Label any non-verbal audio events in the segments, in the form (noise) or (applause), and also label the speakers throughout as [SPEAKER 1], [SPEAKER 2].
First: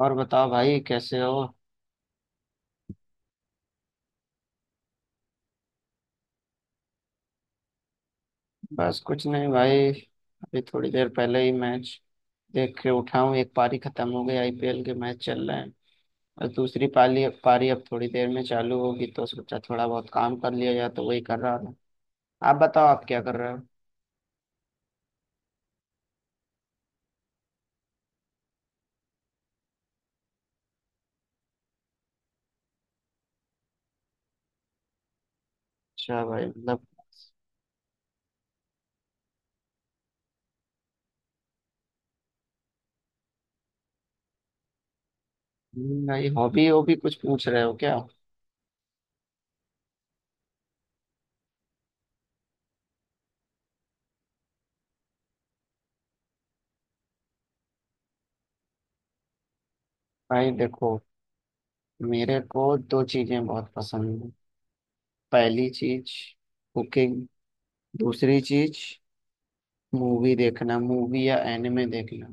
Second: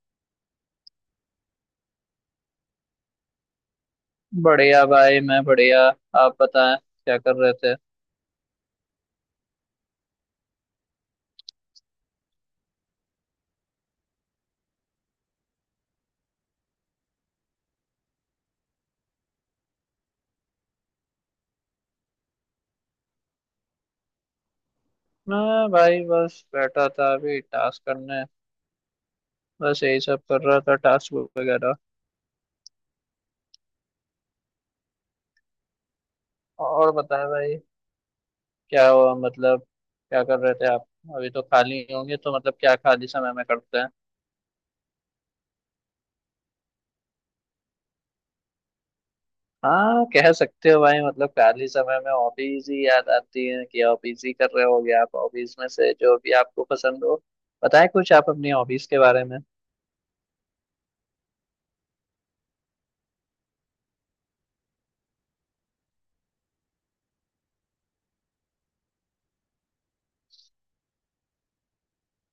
[SPEAKER 1] और बताओ भाई कैसे हो।
[SPEAKER 2] बढ़िया भाई, मैं बढ़िया। आप बताएं क्या कर रहे थे।
[SPEAKER 1] बस कुछ नहीं भाई। अभी थोड़ी देर पहले ही मैच देख के उठा हूँ। एक पारी खत्म हो गई, आईपीएल के मैच चल रहे हैं और दूसरी पाली पारी अब थोड़ी देर में चालू होगी, तो सोचा थोड़ा बहुत काम कर लिया जाए, तो वही कर रहा था। आप बताओ, आप क्या कर रहे हो।
[SPEAKER 2] मैं भाई बस बैठा था अभी टास्क करने। बस यही सब कर रहा था टास्क वगैरह।
[SPEAKER 1] अच्छा भाई, मतलब
[SPEAKER 2] और बताएं भाई, क्या हुआ मतलब, क्या कर रहे थे आप। अभी तो खाली होंगे तो मतलब क्या खाली समय में करते हैं।
[SPEAKER 1] भाई हॉबी हॉबी कुछ पूछ रहे हो क्या।
[SPEAKER 2] हाँ कह सकते हो भाई, मतलब खाली समय में हॉबीज ही याद आती है कि हॉबीज ही कर रहे होगे आप। हॉबीज में से जो भी आपको पसंद हो बताएं कुछ आप अपनी हॉबीज के बारे में।
[SPEAKER 1] भाई देखो, मेरे को दो चीजें बहुत पसंद है। पहली चीज कुकिंग, दूसरी चीज मूवी देखना, मूवी या एनिमे देखना।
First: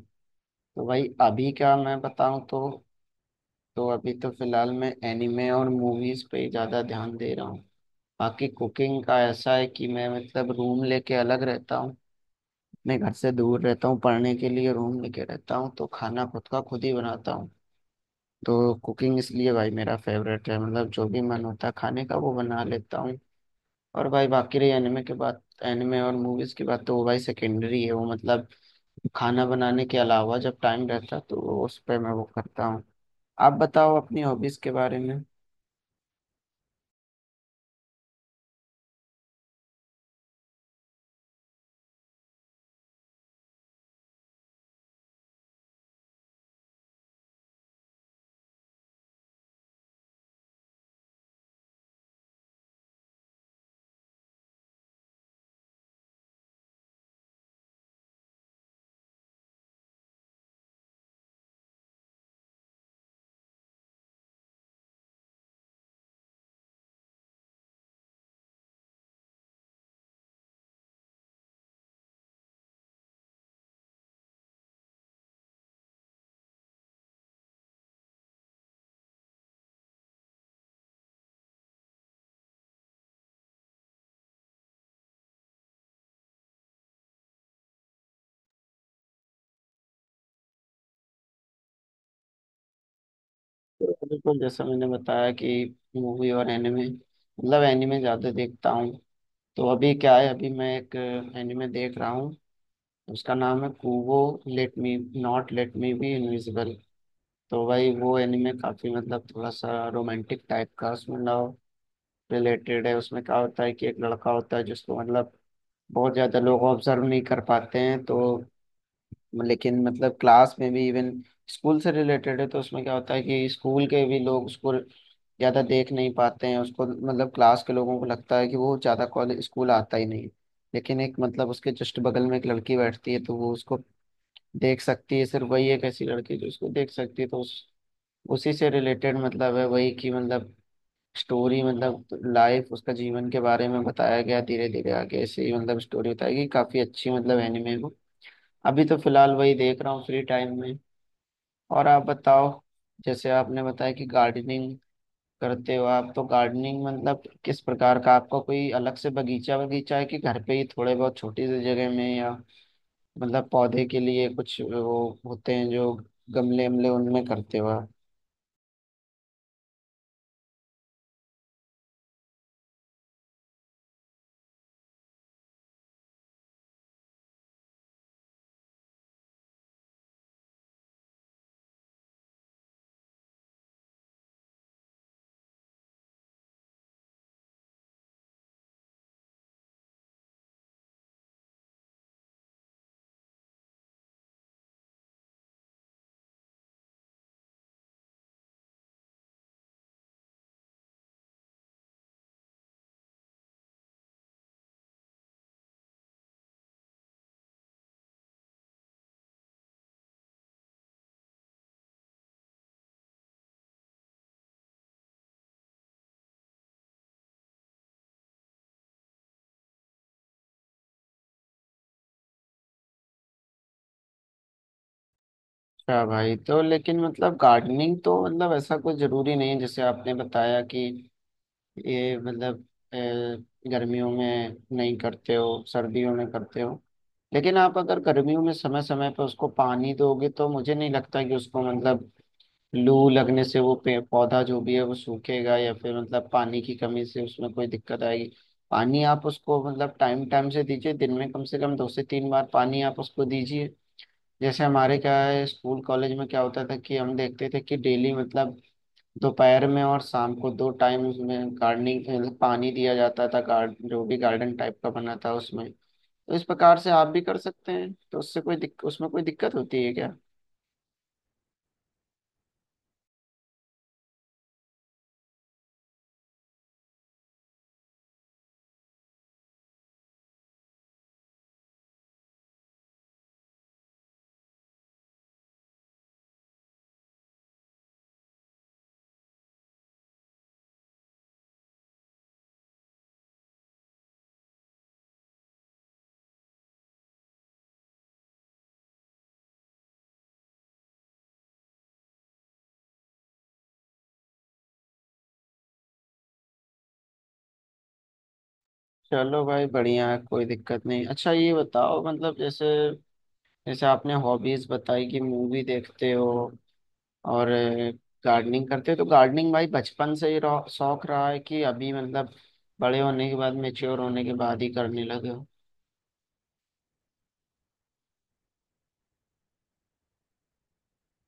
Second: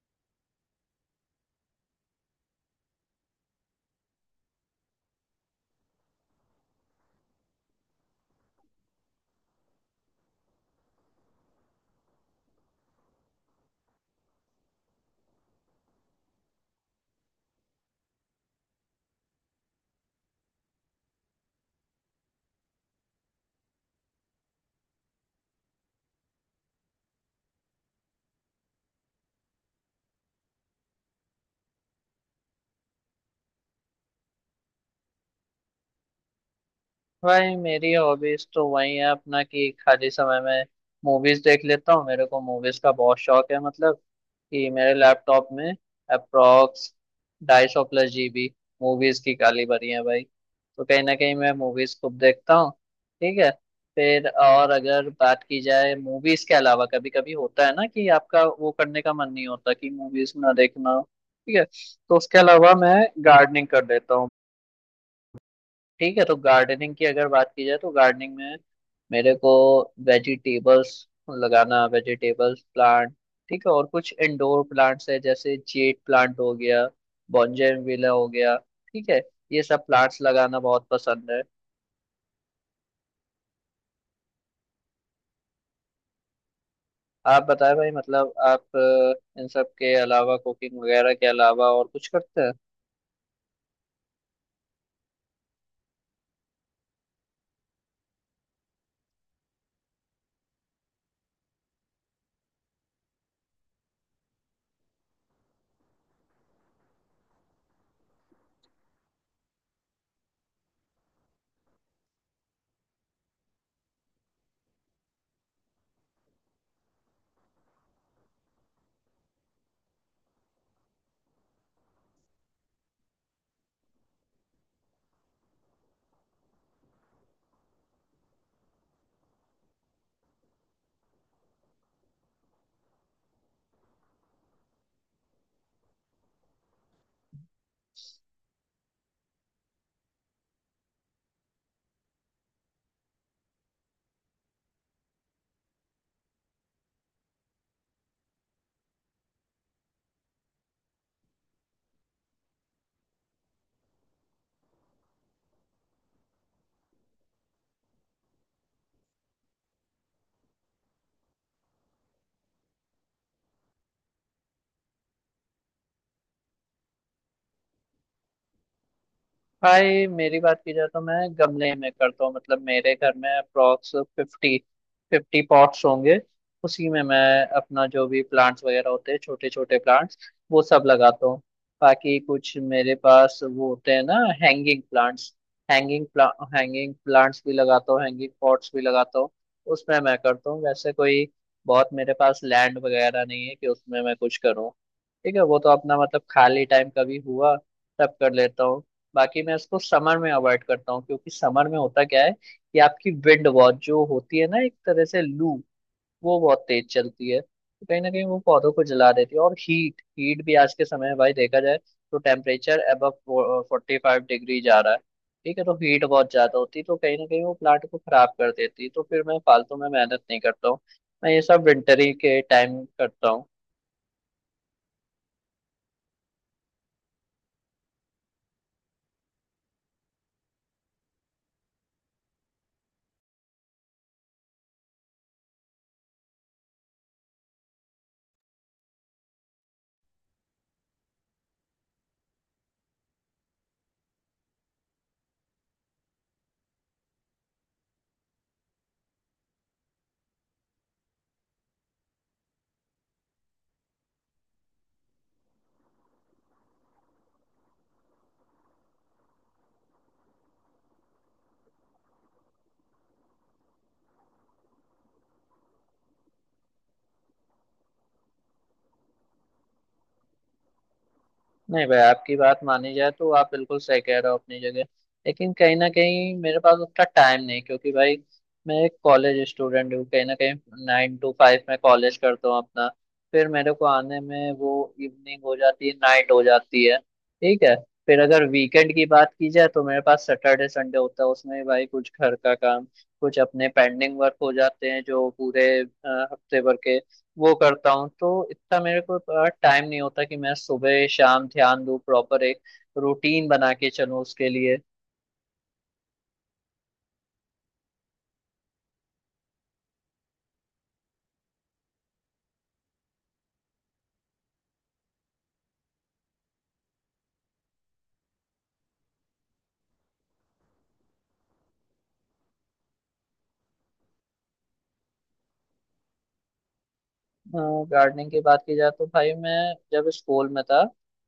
[SPEAKER 1] तो भाई अभी का मैं बताऊं तो, अभी तो फिलहाल मैं एनिमे और मूवीज पे ही ज्यादा ध्यान दे रहा हूँ। बाकी कुकिंग का ऐसा है कि मैं मतलब रूम लेके अलग रहता हूँ। मैं घर से दूर रहता हूँ, पढ़ने के लिए रूम लेके रहता हूँ, तो खाना खुद का खुद ही बनाता हूँ। तो कुकिंग इसलिए भाई मेरा फेवरेट है, मतलब जो भी मन होता है खाने का वो बना लेता हूँ। और भाई बाकी रही एनिमे और मूवीज की बात, तो वो भाई सेकेंडरी है। वो मतलब खाना बनाने के अलावा जब टाइम रहता है, तो उस पर मैं वो करता हूँ। आप बताओ अपनी हॉबीज के बारे में।
[SPEAKER 2] भाई मेरी हॉबीज तो वही है अपना कि खाली समय में मूवीज देख लेता हूँ। मेरे को मूवीज का बहुत शौक है, मतलब कि मेरे लैपटॉप में अप्रॉक्स 250+ GB मूवीज की काली भरी है भाई। तो कहीं ना कहीं मैं मूवीज खूब देखता हूँ। ठीक है। फिर और अगर बात की जाए मूवीज के अलावा, कभी कभी होता है ना कि आपका वो करने का मन नहीं होता कि मूवीज ना देखना हो, ठीक है। तो उसके अलावा मैं गार्डनिंग कर लेता हूँ। ठीक है। तो गार्डनिंग की अगर बात की जाए तो गार्डनिंग में मेरे को वेजिटेबल्स लगाना, वेजिटेबल्स प्लांट, ठीक है। और कुछ इंडोर प्लांट्स है, जैसे जेड प्लांट हो गया, बॉन्जेनविला हो गया, ठीक है। ये सब प्लांट्स लगाना बहुत पसंद है। आप बताएं भाई, मतलब आप इन सब के अलावा, कुकिंग वगैरह के अलावा और कुछ करते हैं।
[SPEAKER 1] बिल्कुल, जैसा मैंने बताया कि मूवी और एनिमे, मतलब एनिमे ज़्यादा देखता हूँ। तो अभी क्या है, अभी मैं एक एनिमे देख रहा हूँ। उसका नाम है Kubo, let me not let me be invisible. तो भाई वो एनिमे काफ़ी मतलब थोड़ा सा रोमांटिक टाइप का, उसमें लव रिलेटेड है। उसमें क्या होता है कि एक लड़का होता है जिसको मतलब बहुत ज़्यादा लोग ऑब्जर्व नहीं कर पाते हैं, तो लेकिन मतलब क्लास में भी इवन, स्कूल से रिलेटेड है, तो उसमें क्या होता है कि स्कूल के भी लोग उसको ज़्यादा देख नहीं पाते हैं, उसको मतलब क्लास के लोगों को लगता है कि वो ज़्यादा कॉलेज स्कूल आता ही नहीं। लेकिन एक मतलब उसके जस्ट बगल में एक लड़की बैठती है, तो वो उसको देख सकती है, सिर्फ वही एक ऐसी लड़की है जो उसको देख सकती है, तो उस उसी से रिलेटेड मतलब है, वही की मतलब स्टोरी, मतलब लाइफ, उसका जीवन के बारे में बताया गया। धीरे धीरे आगे ऐसे ही मतलब स्टोरी बताई गई, काफ़ी अच्छी मतलब एनिमे वो। अभी तो फिलहाल वही देख रहा हूँ फ्री टाइम में। और आप बताओ, जैसे आपने बताया कि गार्डनिंग करते हो आप, तो गार्डनिंग मतलब किस प्रकार का, आपका कोई अलग से बगीचा बगीचा है कि घर पे ही थोड़े बहुत छोटी सी जगह में, या मतलब पौधे के लिए कुछ वो होते हैं जो गमले वमले उनमें करते हो आप।
[SPEAKER 2] भाई मेरी बात की जाए तो मैं गमले में करता हूँ। मतलब मेरे घर में अप्रोक्स फिफ्टी फिफ्टी पॉट्स होंगे। उसी में मैं अपना जो भी प्लांट्स वगैरह होते हैं, छोटे छोटे प्लांट्स, वो सब लगाता हूँ। बाकी कुछ मेरे पास वो होते हैं ना, हैंगिंग प्लांट्स। हैंगिंग प्ला हैंगिंग प्लांट्स भी लगाता हूँ, हैंगिंग पॉट्स भी लगाता हूँ। उसमें मैं करता हूँ। वैसे कोई बहुत मेरे पास लैंड वगैरह नहीं है कि उसमें मैं कुछ करूँ। ठीक है, वो तो अपना मतलब खाली टाइम कभी हुआ तब कर लेता हूँ। बाकी मैं इसको समर में अवॉइड करता हूँ, क्योंकि समर में होता क्या है कि आपकी विंड बहुत जो होती है ना, एक तरह से लू, वो बहुत तेज चलती है तो कहीं ना कहीं वो पौधों को जला देती है। और हीट हीट भी आज के समय में भाई देखा जाए तो टेम्परेचर अबव 45 डिग्री जा रहा है, ठीक है। तो हीट बहुत ज्यादा होती है तो कहीं ना कहीं वो प्लांट को खराब कर देती है, तो फिर मैं फालतू में मेहनत नहीं करता हूँ। मैं ये सब विंटर ही के टाइम करता हूँ।
[SPEAKER 1] अच्छा भाई, तो लेकिन मतलब गार्डनिंग तो मतलब ऐसा कुछ जरूरी नहीं है, जैसे आपने बताया कि ये मतलब अ, गर्मियों में नहीं करते हो, सर्दियों में करते हो। लेकिन आप अगर गर्मियों में समय समय पर उसको पानी दोगे, तो मुझे नहीं लगता कि उसको मतलब लू लगने से वो पे पौधा जो भी है वो सूखेगा या फिर मतलब पानी की कमी से उसमें कोई दिक्कत आएगी। पानी आप उसको मतलब टाइम टाइम से दीजिए, दिन में कम से कम दो से तीन बार पानी आप उसको दीजिए। जैसे हमारे क्या है, स्कूल कॉलेज में क्या होता था कि हम देखते थे कि डेली मतलब दोपहर में और शाम को दो टाइम उसमें गार्डनिंग पानी दिया जाता था, गार्ड जो भी गार्डन टाइप का बना था उसमें। तो इस प्रकार से आप भी कर सकते हैं, तो उससे कोई उसमें कोई दिक्कत होती है क्या।
[SPEAKER 2] नहीं भाई, आपकी बात मानी जाए तो आप बिल्कुल सही कह रहे हो अपनी जगह। लेकिन कहीं ना कहीं मेरे पास उतना टाइम नहीं, क्योंकि भाई मैं एक कॉलेज स्टूडेंट हूँ, कहीं ना कहीं 9 to 5 में कॉलेज करता हूँ अपना। फिर मेरे को आने में वो इवनिंग हो जाती है, नाइट हो जाती है, ठीक है। फिर अगर वीकेंड की बात की जाए तो मेरे पास सैटरडे संडे होता है। उसमें भाई कुछ घर का काम, कुछ अपने पेंडिंग वर्क हो जाते हैं जो पूरे हफ्ते भर के, वो करता हूँ। तो इतना मेरे को टाइम नहीं होता कि मैं सुबह शाम ध्यान दूँ, प्रॉपर एक रूटीन बना के चलूँ उसके लिए।
[SPEAKER 1] चलो भाई बढ़िया है, कोई दिक्कत नहीं। अच्छा ये बताओ मतलब, जैसे जैसे आपने हॉबीज बताई कि मूवी देखते हो और गार्डनिंग करते हो, तो गार्डनिंग भाई बचपन से ही शौक रहा है कि अभी मतलब बड़े होने के बाद, मेच्योर होने के बाद ही करने लगे हो।
[SPEAKER 2] गार्डनिंग की बात की जाए तो भाई, मैं जब स्कूल में था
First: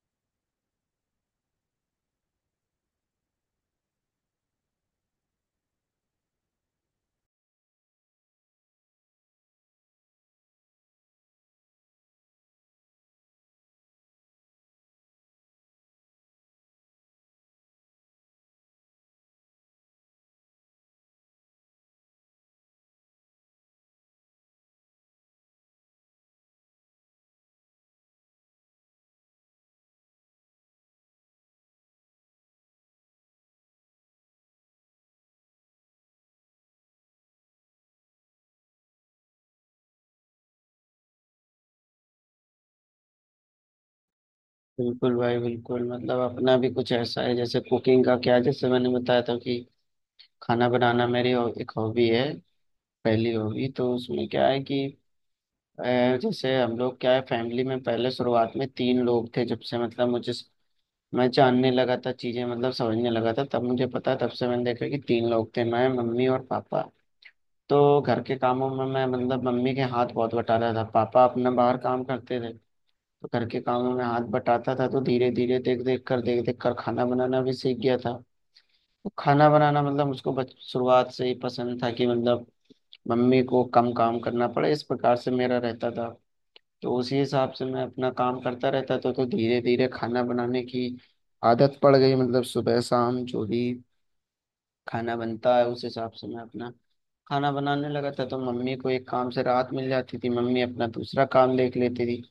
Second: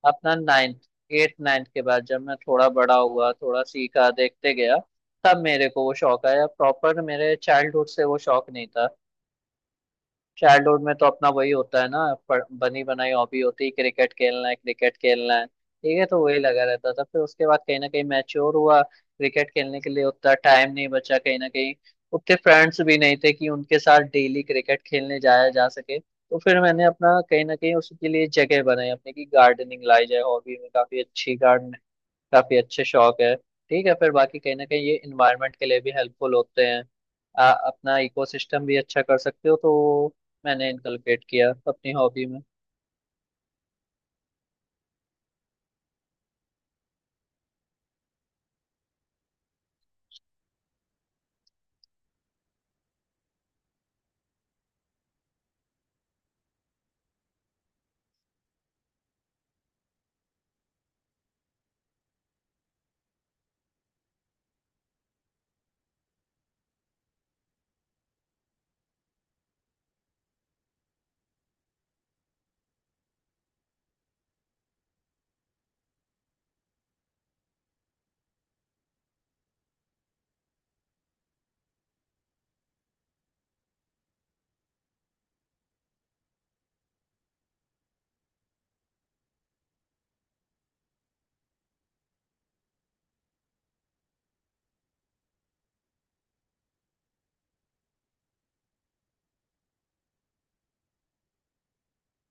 [SPEAKER 2] अपना 9th, 8th 9th के बाद जब मैं थोड़ा बड़ा हुआ, थोड़ा सीखा, देखते गया, तब मेरे को वो शौक आया प्रॉपर। मेरे चाइल्डहुड से वो शौक नहीं था। चाइल्डहुड में तो अपना वही होता है ना, बनी बनाई हॉबी होती है, क्रिकेट खेलना है, क्रिकेट खेलना है, ठीक है। तो वही लगा रहता था। फिर उसके बाद कहीं ना कहीं मैच्योर हुआ, क्रिकेट खेलने के लिए उतना टाइम नहीं बचा, कहीं ना कहीं उतने फ्रेंड्स भी नहीं थे कि उनके साथ डेली क्रिकेट खेलने जाया जा सके। तो फिर मैंने अपना कहीं ना कहीं उसके लिए जगह बनाई अपने की गार्डनिंग लाई जाए हॉबी में। काफी अच्छी गार्डन काफी अच्छे शौक है, ठीक है। फिर बाकी कहीं ना कहीं ये इन्वायरमेंट के लिए भी हेल्पफुल होते हैं। अपना इकोसिस्टम भी अच्छा कर सकते हो तो वो मैंने इनकलकेट किया अपनी हॉबी में।
[SPEAKER 1] बिल्कुल भाई बिल्कुल, मतलब अपना भी कुछ ऐसा है, जैसे कुकिंग का क्या है, जैसे मैंने बताया था कि खाना बनाना मेरी एक हॉबी है, पहली हॉबी। तो उसमें क्या है कि अ, जैसे हम लोग क्या है, फैमिली में पहले शुरुआत में तीन लोग थे, जब से मतलब मुझे मैं जानने लगा था चीजें मतलब समझने लगा था, तब मुझे पता, तब से मैंने देखा कि तीन लोग थे, मैं मम्मी और पापा। तो घर के कामों में मैं मतलब मम्मी के हाथ बहुत बटाता था, पापा अपना बाहर काम करते थे। तो घर के कामों में हाथ बटाता था, तो धीरे धीरे देख देख कर खाना बनाना भी सीख गया था। तो खाना बनाना मतलब उसको बच शुरुआत से ही पसंद था कि मतलब मम्मी को कम काम करना पड़े, इस प्रकार से मेरा रहता था। तो उसी हिसाब से मैं अपना काम करता रहता था, तो धीरे धीरे खाना बनाने की आदत पड़ गई। मतलब सुबह शाम जो भी खाना बनता है उस हिसाब से मैं अपना खाना बनाने लगा था, तो मम्मी को एक काम से राहत मिल जाती थी, मम्मी अपना दूसरा काम देख लेती थी।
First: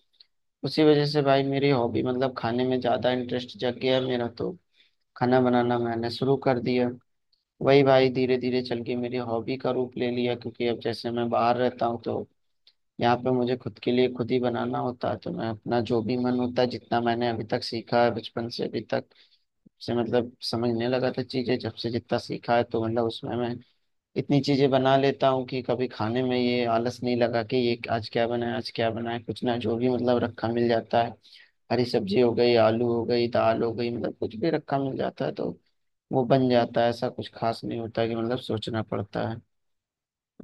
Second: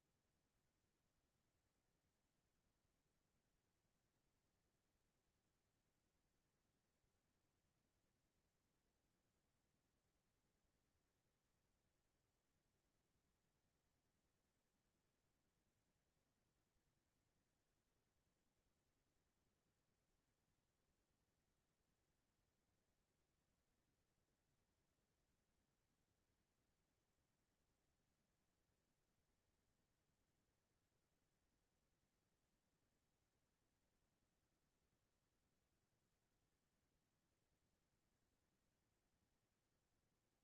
[SPEAKER 1] उसी वजह से भाई मेरी हॉबी मतलब खाने में ज्यादा इंटरेस्ट जग गया है मेरा, तो खाना बनाना मैंने शुरू कर दिया। वही भाई धीरे धीरे चल के मेरी हॉबी का रूप ले लिया, क्योंकि अब जैसे मैं बाहर रहता हूँ, तो यहाँ पे मुझे खुद के लिए खुद ही बनाना होता है, तो मैं अपना जो भी मन होता है, जितना मैंने अभी तक सीखा है, बचपन से अभी तक से मतलब समझने लगा था चीजें जब से, जितना सीखा है तो मतलब उसमें मैं इतनी चीजें बना लेता हूँ कि कभी खाने में ये आलस नहीं लगा कि ये आज क्या बनाए। कुछ ना, जो भी मतलब रखा मिल जाता है, हरी सब्जी हो गई, आलू हो गई, दाल हो गई, मतलब कुछ भी रखा मिल जाता है, तो वो बन जाता है, ऐसा कुछ खास नहीं होता कि मतलब सोचना पड़ता है।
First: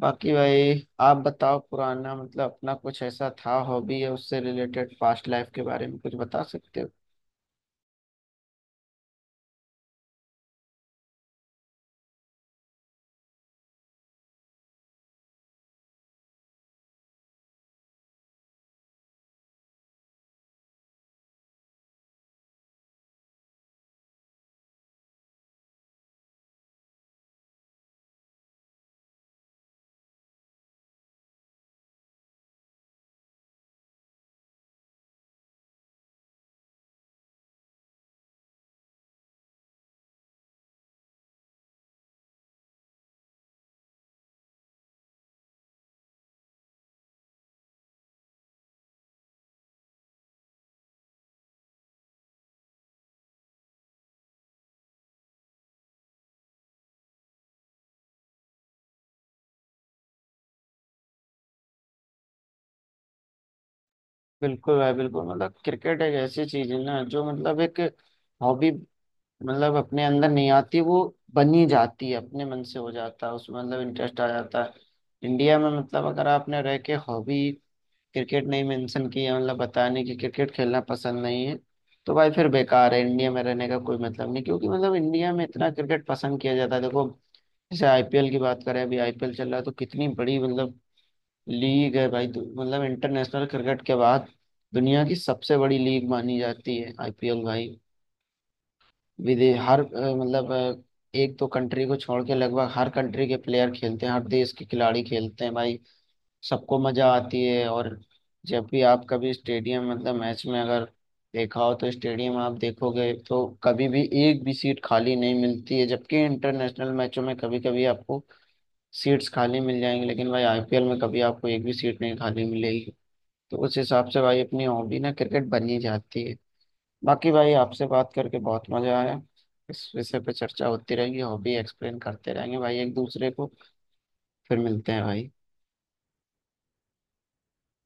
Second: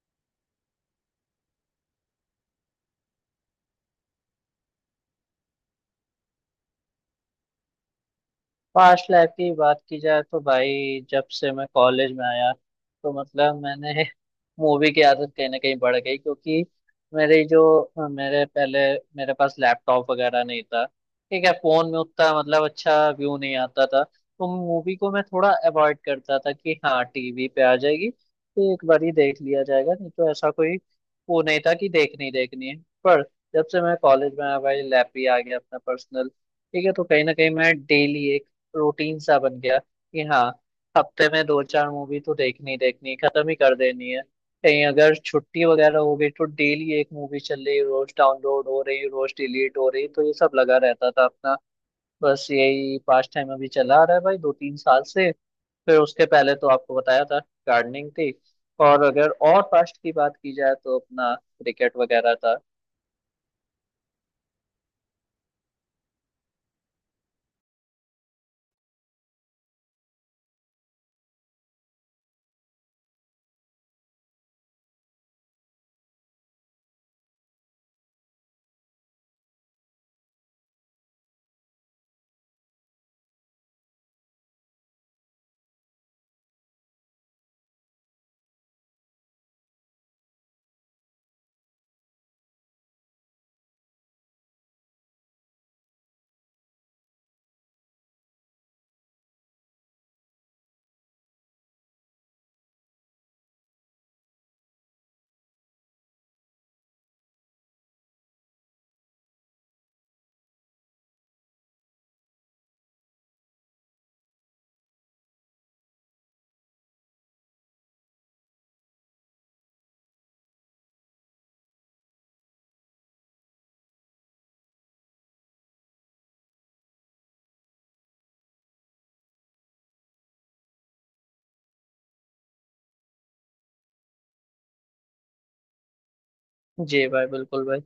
[SPEAKER 1] बाकी भाई आप बताओ, पुराना मतलब अपना कुछ ऐसा था हॉबी या उससे रिलेटेड, पास्ट लाइफ के बारे में कुछ बता सकते हो।
[SPEAKER 2] पास्ट लाइफ की बात की जाए तो भाई, जब से मैं कॉलेज में आया तो मतलब मैंने (laughs) मूवी की आदत कहीं ना कहीं बढ़ गई, क्योंकि मेरे जो मेरे पहले मेरे पास लैपटॉप वगैरह नहीं था, ठीक है। फोन में उतना मतलब अच्छा व्यू नहीं आता था तो मूवी को मैं थोड़ा अवॉइड करता था कि हाँ, टीवी पे आ जाएगी तो एक बार ही देख लिया जाएगा, नहीं तो ऐसा कोई वो नहीं था कि देखनी ही देखनी है। पर जब से मैं कॉलेज में आया भाई, लैप भी आ गया अपना पर्सनल, ठीक है। तो कहीं ना कहीं मैं डेली एक रूटीन सा बन गया कि हाँ, हफ्ते में दो चार मूवी तो देखनी देखनी खत्म ही कर देनी है। कहीं अगर छुट्टी वगैरह हो गई तो डेली एक मूवी चल रही, रोज डाउनलोड हो रही, रोज डिलीट हो रही, तो ये सब लगा रहता था अपना। बस यही पास्ट टाइम अभी चला आ रहा है भाई, दो तीन साल से। फिर उसके पहले तो आपको बताया था गार्डनिंग थी। और अगर और पास्ट की बात की जाए तो अपना क्रिकेट वगैरह था।
[SPEAKER 1] बिल्कुल भाई बिल्कुल, मतलब क्रिकेट एक ऐसी चीज है ना जो मतलब एक हॉबी मतलब अपने अंदर नहीं आती, वो बनी जाती है, अपने मन से हो जाता है उसमें मतलब इंटरेस्ट आ जाता है। इंडिया में मतलब अगर आपने रह के हॉबी क्रिकेट नहीं मेंशन किया, मतलब बताने कि क्रिकेट खेलना पसंद नहीं है, तो भाई फिर बेकार है, इंडिया में रहने का कोई मतलब नहीं, क्योंकि मतलब इंडिया में इतना क्रिकेट पसंद किया जाता है। देखो जैसे आईपीएल की बात करें, अभी आईपीएल चल रहा है, तो कितनी बड़ी मतलब लीग है भाई, मतलब इंटरनेशनल क्रिकेट के बाद दुनिया की सबसे बड़ी लीग मानी जाती है आईपीएल भाई। विदेश, हर अ, मतलब अ, एक दो कंट्री को छोड़ के लगभग हर कंट्री के प्लेयर खेलते हैं, हर देश के खिलाड़ी खेलते हैं भाई, सबको मजा आती है। और जब भी आप कभी स्टेडियम मतलब मैच में अगर देखा हो तो स्टेडियम आप देखोगे तो कभी भी एक भी सीट खाली नहीं मिलती है, जबकि इंटरनेशनल मैचों में कभी कभी आपको सीट्स खाली मिल जाएंगी, लेकिन भाई आईपीएल में कभी आपको एक भी सीट नहीं खाली मिलेगी। तो उस हिसाब से भाई अपनी हॉबी ना क्रिकेट बन ही जाती है। बाकी भाई आपसे बात करके बहुत मजा आया, इस विषय पे चर्चा होती रहेगी, हॉबी एक्सप्लेन करते रहेंगे भाई एक दूसरे को। फिर मिलते हैं भाई।
[SPEAKER 2] जी भाई, बिल्कुल भाई।